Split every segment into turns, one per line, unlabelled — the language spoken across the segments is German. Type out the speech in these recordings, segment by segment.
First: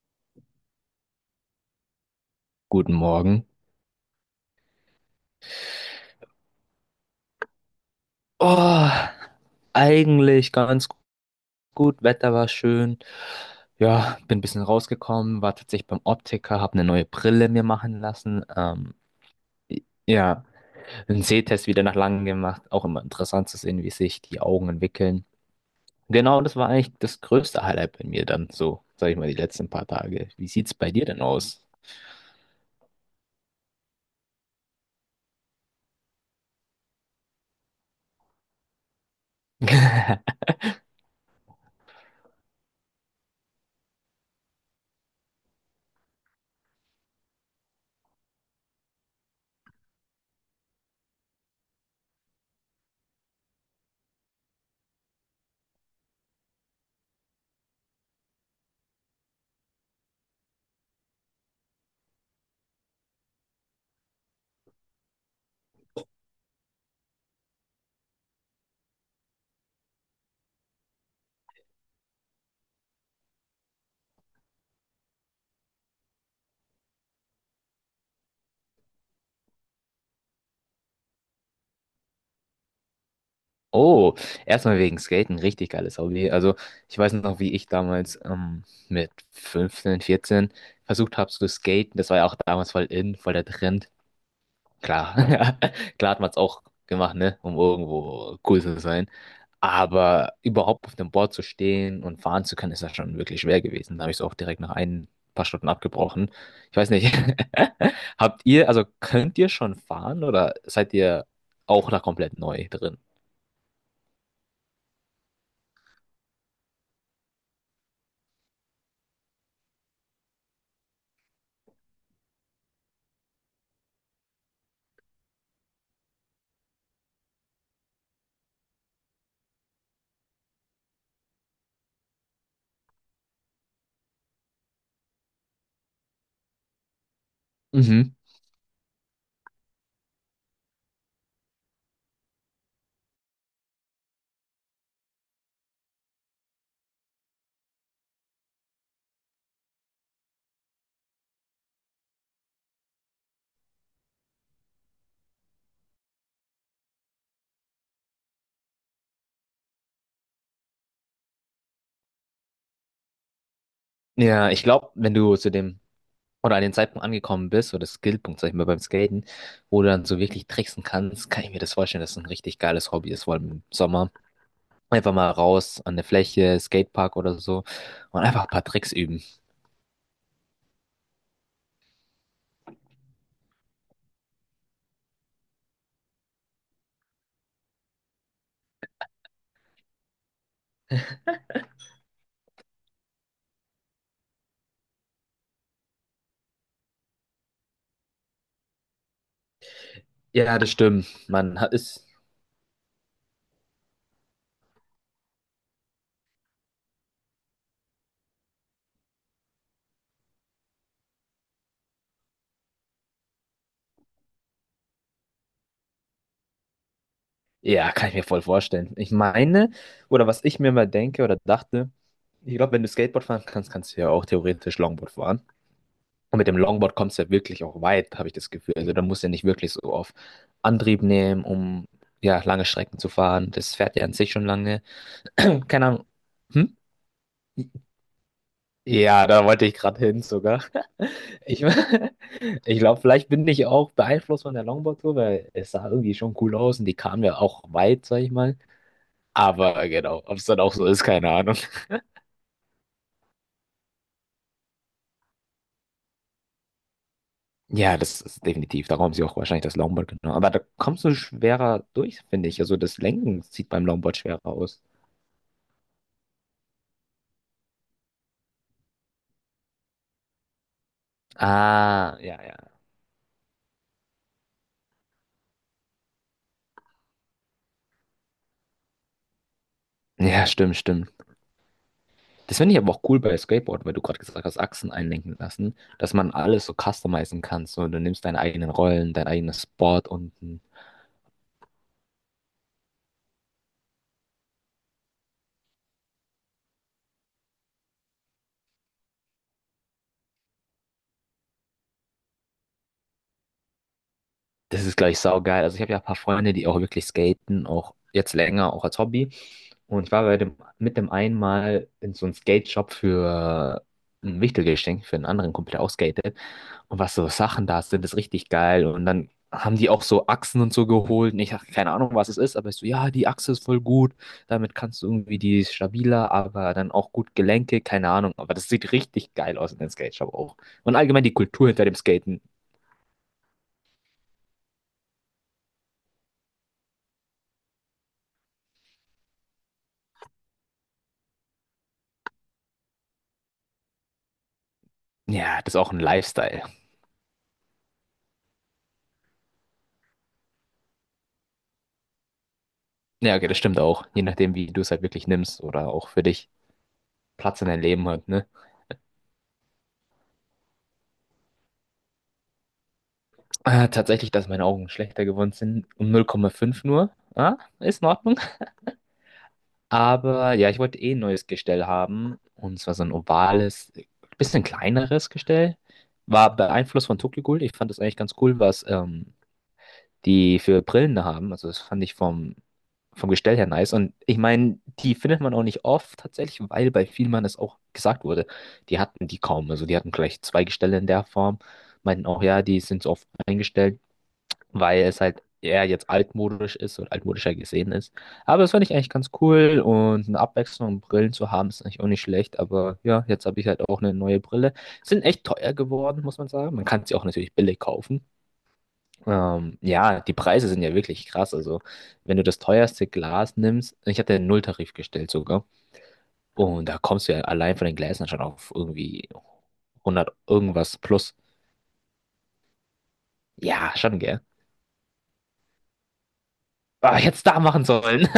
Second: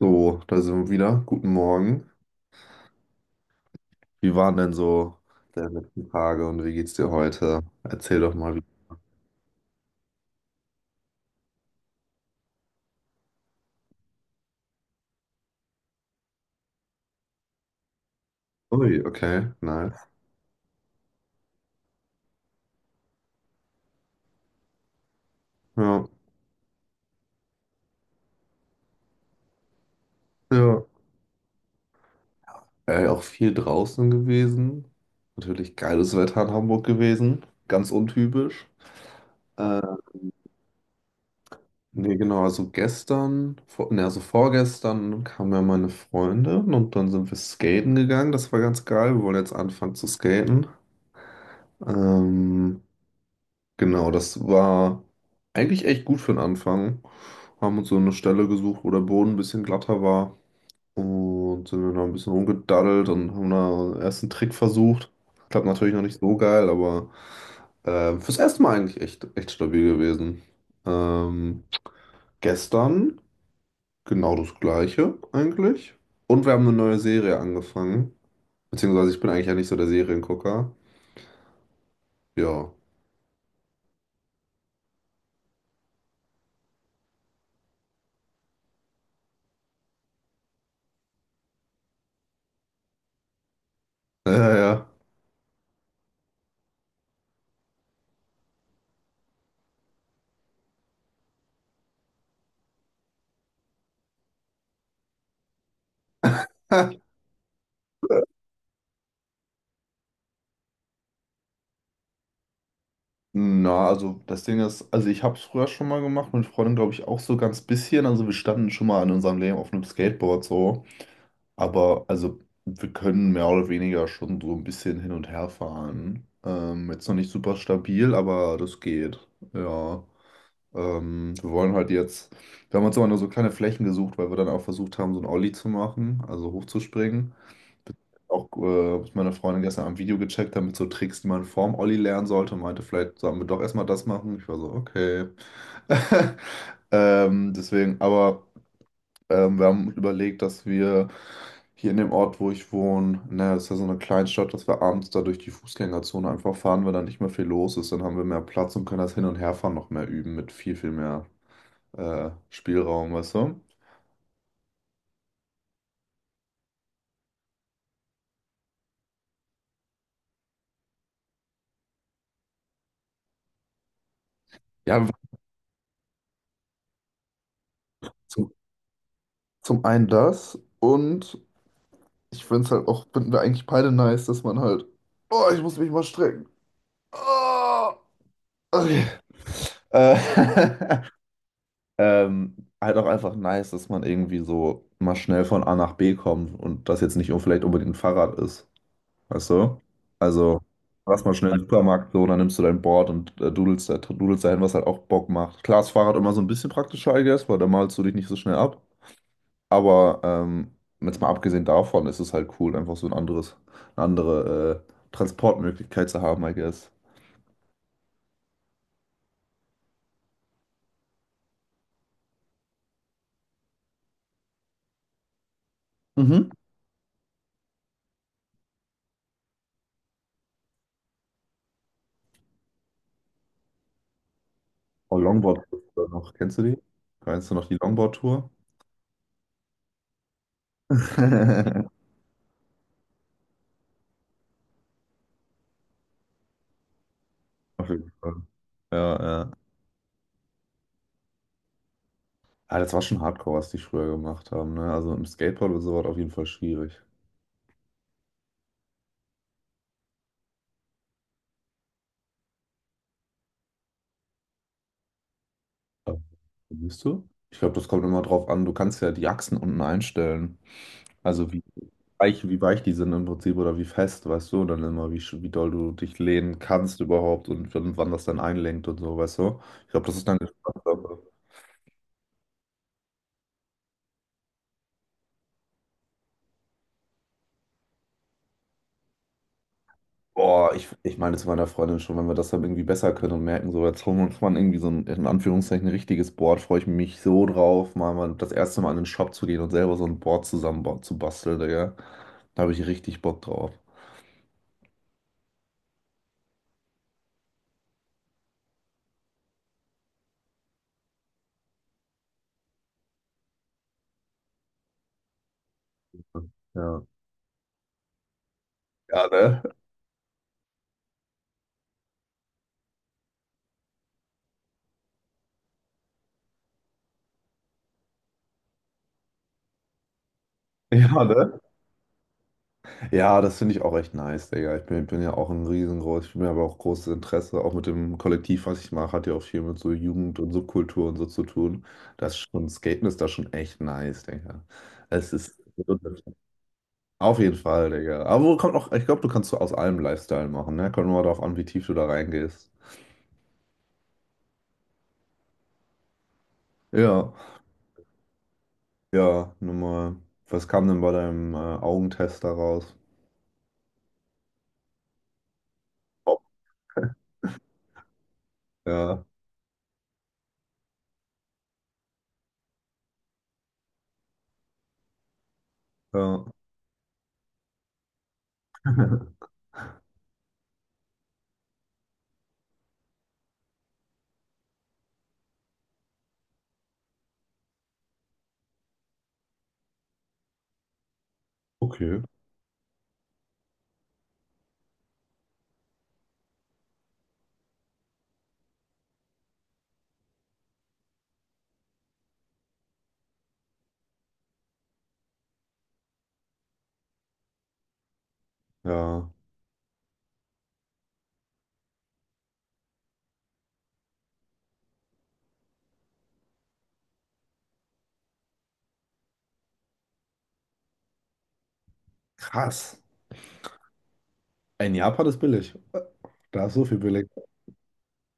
So, da sind wir wieder. Guten Morgen.
Guten Morgen.
Wie waren denn so deine letzten Tage und wie geht's dir heute? Erzähl doch mal, wie.
Oh, eigentlich ganz gut. Wetter war schön. Ja, bin ein bisschen rausgekommen, war tatsächlich beim Optiker, habe eine neue Brille mir machen lassen.
Ui, okay, nice.
Ja, einen Sehtest wieder nach langem gemacht. Auch immer interessant zu sehen, wie sich die Augen entwickeln.
Ja,
Genau, das war eigentlich das größte Highlight bei mir dann so, sag ich mal, die letzten paar Tage. Wie sieht's
ja.
bei dir denn aus?
Auch viel draußen gewesen. Natürlich geiles Wetter in Hamburg gewesen. Ganz untypisch. Äh, genau, also vorgestern kamen ja meine Freundin und dann sind wir skaten gegangen. Das war ganz geil. Wir wollen jetzt anfangen zu skaten. Ähm, Genau, das war eigentlich echt gut für den Anfang. Haben uns so eine Stelle gesucht, wo der Boden ein bisschen glatter war. Und sind dann da ein bisschen rumgedaddelt und haben da erst einen Trick versucht. Klappt natürlich noch nicht so geil, aber fürs erste Mal eigentlich echt stabil gewesen. Ähm, Gestern genau das gleiche eigentlich. Und wir haben eine neue Serie angefangen. Beziehungsweise ich bin eigentlich ja nicht so der Seriengucker. Ja.
Oh, erstmal wegen Skaten, richtig geiles Hobby. Also ich weiß noch, wie ich damals mit 15, 14 versucht habe zu skaten. Das war ja auch damals voll in, voll der Trend.
Ja,
Klar, klar hat man es auch gemacht, ne, um irgendwo cool zu sein. Aber überhaupt auf dem Board zu stehen und fahren zu können, ist ja schon wirklich schwer gewesen. Da habe ich es auch direkt nach ein paar Stunden abgebrochen. Ich weiß
ja.
nicht, habt ihr, also könnt ihr schon fahren oder seid ihr auch da komplett neu drin?
Na, also das Ding ist, also ich habe es früher schon mal gemacht, mit Freunden glaube ich auch so ganz bisschen. Also wir standen schon mal in unserem Leben auf einem Skateboard so. Aber also wir können mehr oder weniger schon so ein bisschen hin und her fahren. Jetzt noch nicht super stabil, aber das geht. Ja. Wir wollen halt jetzt, Wir haben uns immer nur so kleine Flächen gesucht, weil wir dann auch versucht haben, so ein Ollie zu machen, also hochzuspringen auch, was meine Freundin gestern am Video gecheckt hat, mit so Tricks, die man vorm Olli lernen sollte, und meinte, vielleicht sollen wir doch erstmal das machen. Ich war so, okay. Deswegen, aber Wir haben überlegt, dass wir hier in dem Ort, wo ich wohne, ne, das ist ja so eine Kleinstadt, dass wir abends da durch die Fußgängerzone einfach fahren, weil da nicht mehr viel los ist. Dann haben wir mehr Platz und können das Hin- und Herfahren noch mehr üben mit viel mehr Spielraum, weißt du?
Ja, ich glaube, wenn du zu dem oder an den Zeitpunkt angekommen bist, oder Skillpunkt, sag ich mal, beim Skaten, wo du dann so wirklich tricksen kannst, kann ich mir das vorstellen, dass es ein richtig geiles Hobby ist, vor allem im Sommer.
Ja,
Einfach mal raus an der Fläche, Skatepark oder so und einfach ein
zum,
paar Tricks üben.
zum einen das und. Ich finde es halt auch, finden wir eigentlich beide nice, dass man halt, oh, ich muss mich mal strecken. Ah, okay. Äh, halt auch einfach nice, dass man irgendwie so mal schnell von A nach B kommt und das jetzt nicht vielleicht unbedingt ein Fahrrad ist. Weißt du?
Ja,
Also,
das stimmt.
lass mal schnell in
Man
den
hat es,
Supermarkt so, dann nimmst du dein Board und dudelst dahin, was halt auch Bock macht. Klar, ist Fahrrad immer so ein bisschen praktischer, I guess, weil da malst du dich nicht so schnell ab. Aber jetzt mal abgesehen davon ist es halt cool, einfach so ein andere Transportmöglichkeit zu haben, I guess.
ja, kann ich mir voll vorstellen. Ich meine, oder was ich mir mal denke oder dachte, ich glaube, wenn du Skateboard fahren kannst, kannst du ja auch theoretisch Longboard fahren. Und mit
Mhm.
dem Longboard kommst du ja wirklich auch weit, habe ich das Gefühl. Also da musst du ja nicht wirklich so auf Antrieb nehmen, um ja lange Strecken zu fahren. Das fährt ja an sich schon lange.
Oh, Longboard
Keine Ahnung.
noch, kennst du
Hm?
die? Kennst du noch die Longboard-Tour?
Ja, da wollte ich gerade hin sogar. Ich, ich glaube, vielleicht bin ich auch beeinflusst von der Longboard-Tour, weil es sah irgendwie schon cool aus und die kamen ja auch
Auf
weit,
jeden
sag ich
Fall.
mal.
Ja, ja.
Aber genau, ob es dann auch so ist, keine Ahnung.
Ah, das war schon Hardcore, was die früher gemacht haben, ne? Also im Skateboard oder so war das auf jeden Fall schwierig.
Ja, das ist definitiv. Darum haben sie auch wahrscheinlich das Longboard genommen. Aber da kommst du schwerer durch, finde ich. Also das Lenken sieht beim Longboard schwerer aus.
Aber, Bist du? Ich glaube, das kommt immer drauf an. Du kannst ja die Achsen unten einstellen. Also wie
Ah, ja,
weich,
ja.
wie weich die sind im Prinzip oder wie fest, weißt du, dann immer, wie doll du dich lehnen kannst überhaupt und wann das dann einlenkt und so, weißt du? Ich glaube, das ist dann
Ja, stimmt, stimmt.
Geschmackssache.
Das finde ich aber auch cool bei Skateboard, weil du gerade gesagt hast, Achsen einlenken lassen, dass man alles so customizen kann. So, du nimmst deine eigenen Rollen, dein eigenes Board unten.
Boah, ich meine zu meiner Freundin schon, wenn wir das dann irgendwie besser können und merken, so jetzt holen wir uns mal irgendwie so ein, in Anführungszeichen, richtiges Board, freue ich mich so drauf, mal das erste Mal in den Shop zu gehen und selber so ein Board zusammen zu basteln, Digga. Da habe ich richtig Bock drauf.
Das ist gleich saugeil. Also ich habe ja ein paar Freunde, die auch wirklich skaten, auch jetzt länger, auch als Hobby. Und ich war bei dem, mit dem einmal in so einem Skate-Shop für ein Wichtelgeschenk für einen anderen Kumpel, der auch skatet. Und
Ja.
was so Sachen da sind, ist richtig geil. Und
Ja,
dann
ne?
haben die auch so Achsen und so geholt. Und ich habe keine Ahnung, was es ist, aber ich so, ja, die Achse ist voll gut. Damit kannst du irgendwie die ist stabiler, aber dann auch gut Gelenke, keine Ahnung. Aber das sieht richtig geil aus in den Skate Shop auch. Und allgemein
Ja,
die
ne?
Kultur hinter dem Skaten.
Ja, das finde ich auch echt nice, Digga. Ich bin ja auch ein riesengroß, ich bin mir aber auch großes Interesse, auch mit dem Kollektiv, was ich mache, hat ja auch viel mit so Jugend und Subkultur und so zu tun. Das ist schon, Skaten ist da schon echt nice, Digga. Es ist
Ja, das ist auch ein Lifestyle.
auf jeden Fall, Digga. Aber wo kommt auch, ich glaube, du kannst so aus allem Lifestyle machen, ne? Kommt nur darauf an, wie tief du da reingehst.
Ja, okay, das stimmt auch. Je nachdem, wie du es halt wirklich nimmst oder auch für dich
Ja,
Platz in deinem Leben hat, ne?
ja, nun mal. Was kam denn bei deinem Augentest da raus?
Tatsächlich, dass meine Augen schlechter geworden sind. Um
Oh,
0,5 nur. Ah, ist in Ordnung.
Ja,
Aber ja, ich wollte eh ein neues Gestell haben. Und zwar so ein ovales, bisschen kleineres Gestell.
ja.
War beeinflusst von Tokyo Ghoul. Ich fand das eigentlich ganz cool, was die für Brillen da haben. Also das fand ich vom, vom Gestell her nice. Und ich meine, die findet man auch nicht oft tatsächlich, weil bei Vielmann es auch gesagt wurde. Die hatten die kaum. Also die hatten gleich zwei Gestelle in der Form.
Okay,
Meinten auch, ja, die sind so oft eingestellt, weil es halt eher jetzt altmodisch ist und altmodischer gesehen ist. Aber das fand ich eigentlich ganz cool und eine Abwechslung und Brillen zu haben ist eigentlich auch nicht schlecht. Aber ja, jetzt habe ich halt auch eine neue Brille. Sind echt teuer geworden, muss man sagen. Man kann sie auch natürlich billig kaufen.
ja.
Ja, die Preise sind ja wirklich krass. Also, wenn du das teuerste Glas nimmst, ich hatte einen Nulltarif gestellt sogar. Und da kommst du ja allein von den Gläsern schon auf irgendwie 100 irgendwas plus.
Krass.
Ja, schon, gell?
In Japan ist billig. Da ist so viel
Ah, ich
billig.
hätte es da machen sollen.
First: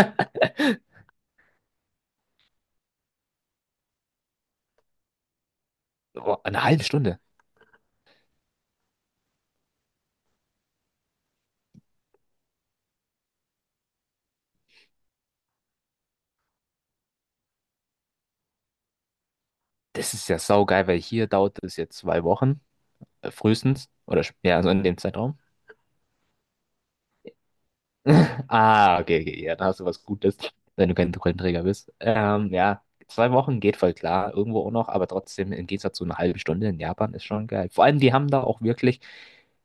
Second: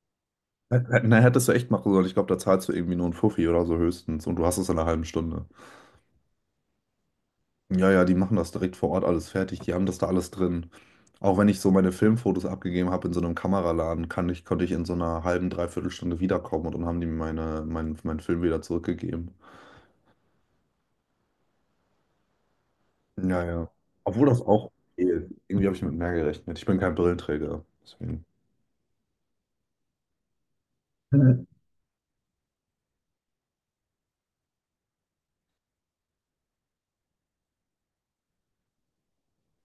Na, hättest du echt machen sollen. Ich glaube, da zahlst du irgendwie nur einen Fuffi oder so höchstens und du hast es in einer halben Stunde.
Boah, eine halbe Stunde.
Ja, ja, die machen das direkt vor Ort alles fertig. Die haben das da alles drin. Auch wenn ich so meine Filmfotos abgegeben habe in so einem Kameraladen, konnte ich in so einer halben, dreiviertel Stunde wiederkommen und dann haben die mir meinen Film wieder zurückgegeben.
Das ist ja saugeil, weil hier dauert es jetzt 2 Wochen,
Ja, ja.
frühestens, oder
Obwohl das
ja, so
auch
in dem
geht.
Zeitraum.
Irgendwie habe ich mit mehr gerechnet. Ich bin kein Brillenträger. Deswegen.
Ah, okay, okay, ja, da hast du was Gutes, wenn du kein Brillenträger bist. Ja, 2 Wochen geht voll klar, irgendwo auch noch, aber trotzdem im Gegensatz zu einer halben Stunde in Japan ist schon geil. Vor allem, die haben da auch wirklich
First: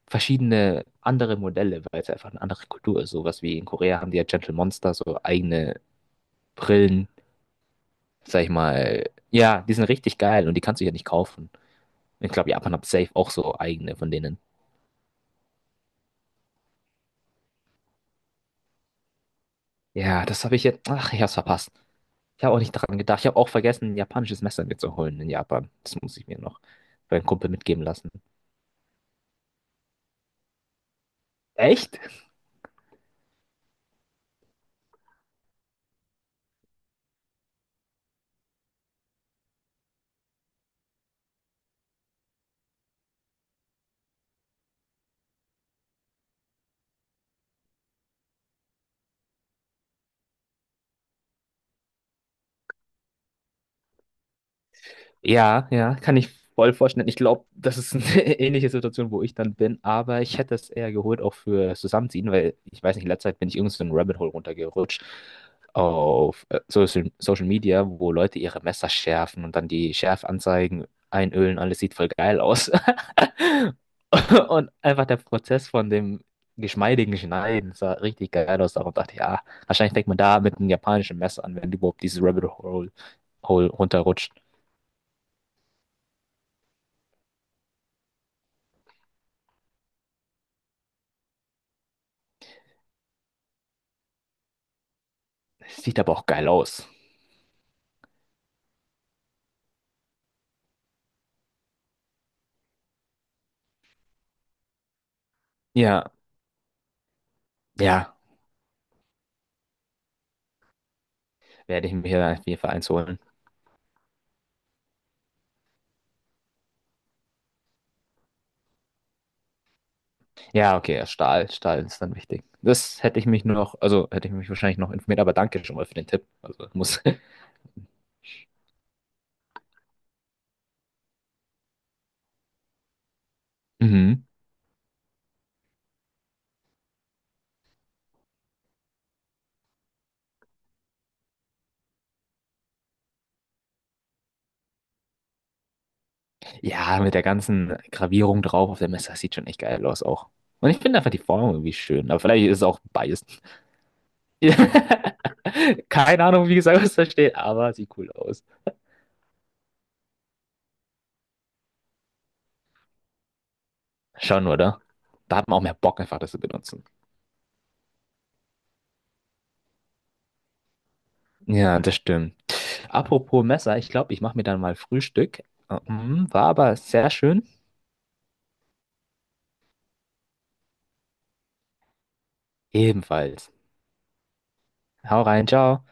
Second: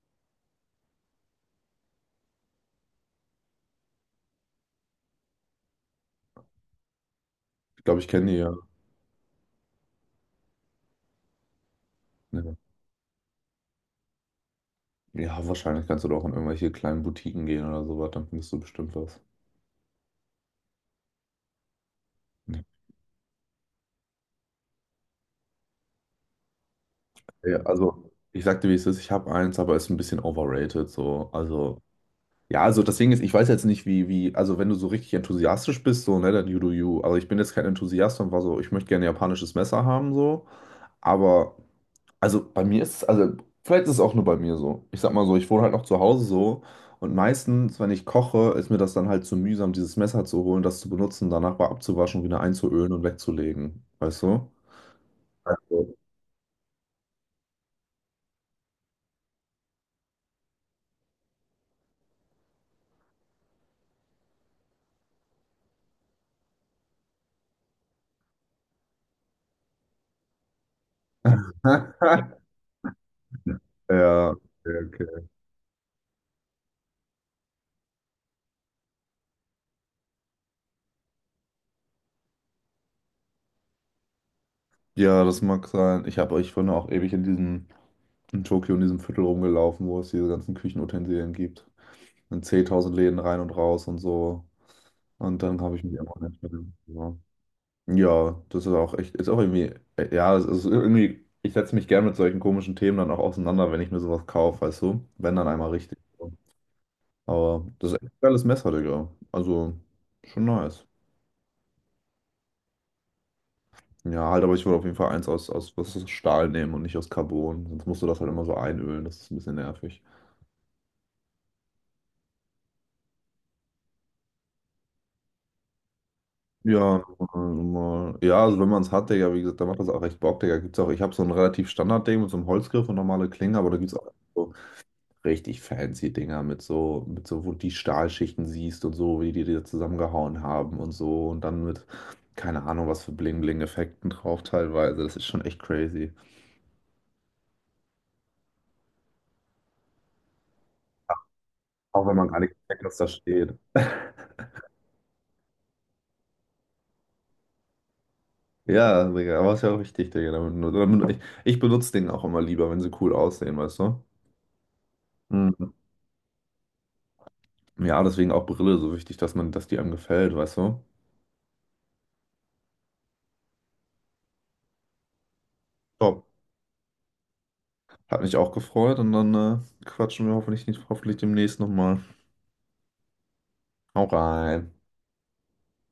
verschiedene andere Modelle, weil es einfach eine andere Kultur ist. Sowas wie in Korea haben die ja Gentle Monster, so eigene Brillen,
Ich glaube, ich kenne die
sag ich
ja.
mal. Ja, die sind richtig geil und die kannst du ja nicht kaufen. Ich glaube,
Ja.
Japan hat safe auch so eigene von denen.
Ja, wahrscheinlich kannst du doch in irgendwelche kleinen Boutiquen gehen oder sowas, dann findest du bestimmt was.
Ja, das habe ich jetzt. Ach, ich hab's verpasst. Ich habe auch
Ja,
nicht dran gedacht. Ich habe auch vergessen, ein japanisches Messer mir zu holen in Japan. Das muss ich mir noch bei einem Kumpel
Ja,
mitgeben lassen.
also, ich sag dir, wie es ist, ich habe eins, aber es ist ein bisschen overrated, so. Also,
Echt?
ja, also das Ding ist, ich weiß jetzt nicht, wie, also wenn du so richtig enthusiastisch bist, so, ne, dann you do you. Also ich bin jetzt kein Enthusiast und war so, ich möchte gerne japanisches Messer haben, so, aber. Also bei mir ist es, also vielleicht ist es auch nur bei mir so. Ich sag mal so, ich wohne halt noch zu Hause so und meistens, wenn ich koche, ist mir das dann halt zu mühsam, dieses Messer zu holen, das zu benutzen, danach mal abzuwaschen, wieder einzuölen und wegzulegen. Weißt du?
Ja,
Also.
ja, kann ich voll vorstellen. Ich glaube, das ist eine ähnliche Situation, wo ich dann bin, aber ich hätte es eher geholt, auch für Zusammenziehen, weil ich weiß nicht, in letzter Zeit bin ich irgendwie so ein Rabbit Hole runtergerutscht auf Social Media, wo Leute ihre Messer schärfen und dann die Schärfanzeigen einölen. Alles sieht voll geil aus.
Ja,
Und
okay,
einfach der
okay.
Prozess von dem geschmeidigen Schneiden sah richtig geil aus. Darum dachte ich, ja, wahrscheinlich fängt man da mit einem japanischen Messer an, wenn du überhaupt dieses Rabbit Hole runterrutscht.
Ja, das mag sein. Ich bin auch ewig in diesem, in Tokio in diesem Viertel rumgelaufen, wo es diese ganzen Küchenutensilien gibt. In 10.000 Läden rein und raus und so. Und dann habe ich mich
Sieht aber
immer
auch
nicht
geil aus.
mehr. Ja, das ist auch echt, ist auch irgendwie, ja, es ist irgendwie, ich setze mich gern mit solchen komischen Themen dann auch auseinander, wenn ich mir sowas kaufe, weißt du? Wenn dann einmal richtig.
Ja,
So. Aber das ist echt
ja,
ein geiles Messer, Digga. Also, schon nice.
werde ich mir hier auf jeden Fall eins holen.
Ja, halt, aber ich würde auf jeden Fall was aus Stahl nehmen und nicht aus Carbon. Sonst musst du das halt immer so einölen, das ist ein bisschen nervig.
Ja, okay, Stahl, Stahl ist dann wichtig. Das hätte ich mich nur noch, also hätte ich mich wahrscheinlich noch informiert, aber danke schon mal für den Tipp. Also muss.
Ja, ja, also wenn man es hat, Digga, wie gesagt, dann macht das auch echt Bock, Digga. Gibt's auch, ich habe so ein relativ Standard-Ding mit so einem Holzgriff und normale Klinge, aber da gibt es auch.
Mhm.
So richtig fancy Dinger wo du die Stahlschichten siehst und so, wie die die zusammengehauen haben und so und dann mit, keine Ahnung, was für Bling-Bling-Effekten drauf teilweise. Das ist schon echt crazy.
Ja, mit der ganzen Gravierung drauf auf der Messe, das sieht schon echt geil aus auch. Und ich finde einfach die Form irgendwie
Auch
schön.
wenn
Aber
man gar
vielleicht
nicht
ist es auch
checkt, was da
biased.
steht.
Keine Ahnung, wie gesagt, was da steht, aber sieht cool aus.
Ja, Digga, aber ist ja auch richtig, Digga. Ich benutze den auch immer lieber, wenn sie cool aussehen, weißt du?
Schon, oder? Da hat man auch
Mhm.
mehr Bock, einfach das zu benutzen.
Ja, deswegen auch Brille so wichtig, dass man, dass die einem gefällt, weißt du?
Ja, das stimmt. Apropos Messer, ich glaube, ich mache mir dann mal Frühstück.
Top.
War aber sehr schön.
Hat mich auch gefreut und dann quatschen wir hoffentlich nicht, hoffentlich demnächst nochmal.
Ebenfalls.
Hau rein.
Hau rein, ciao.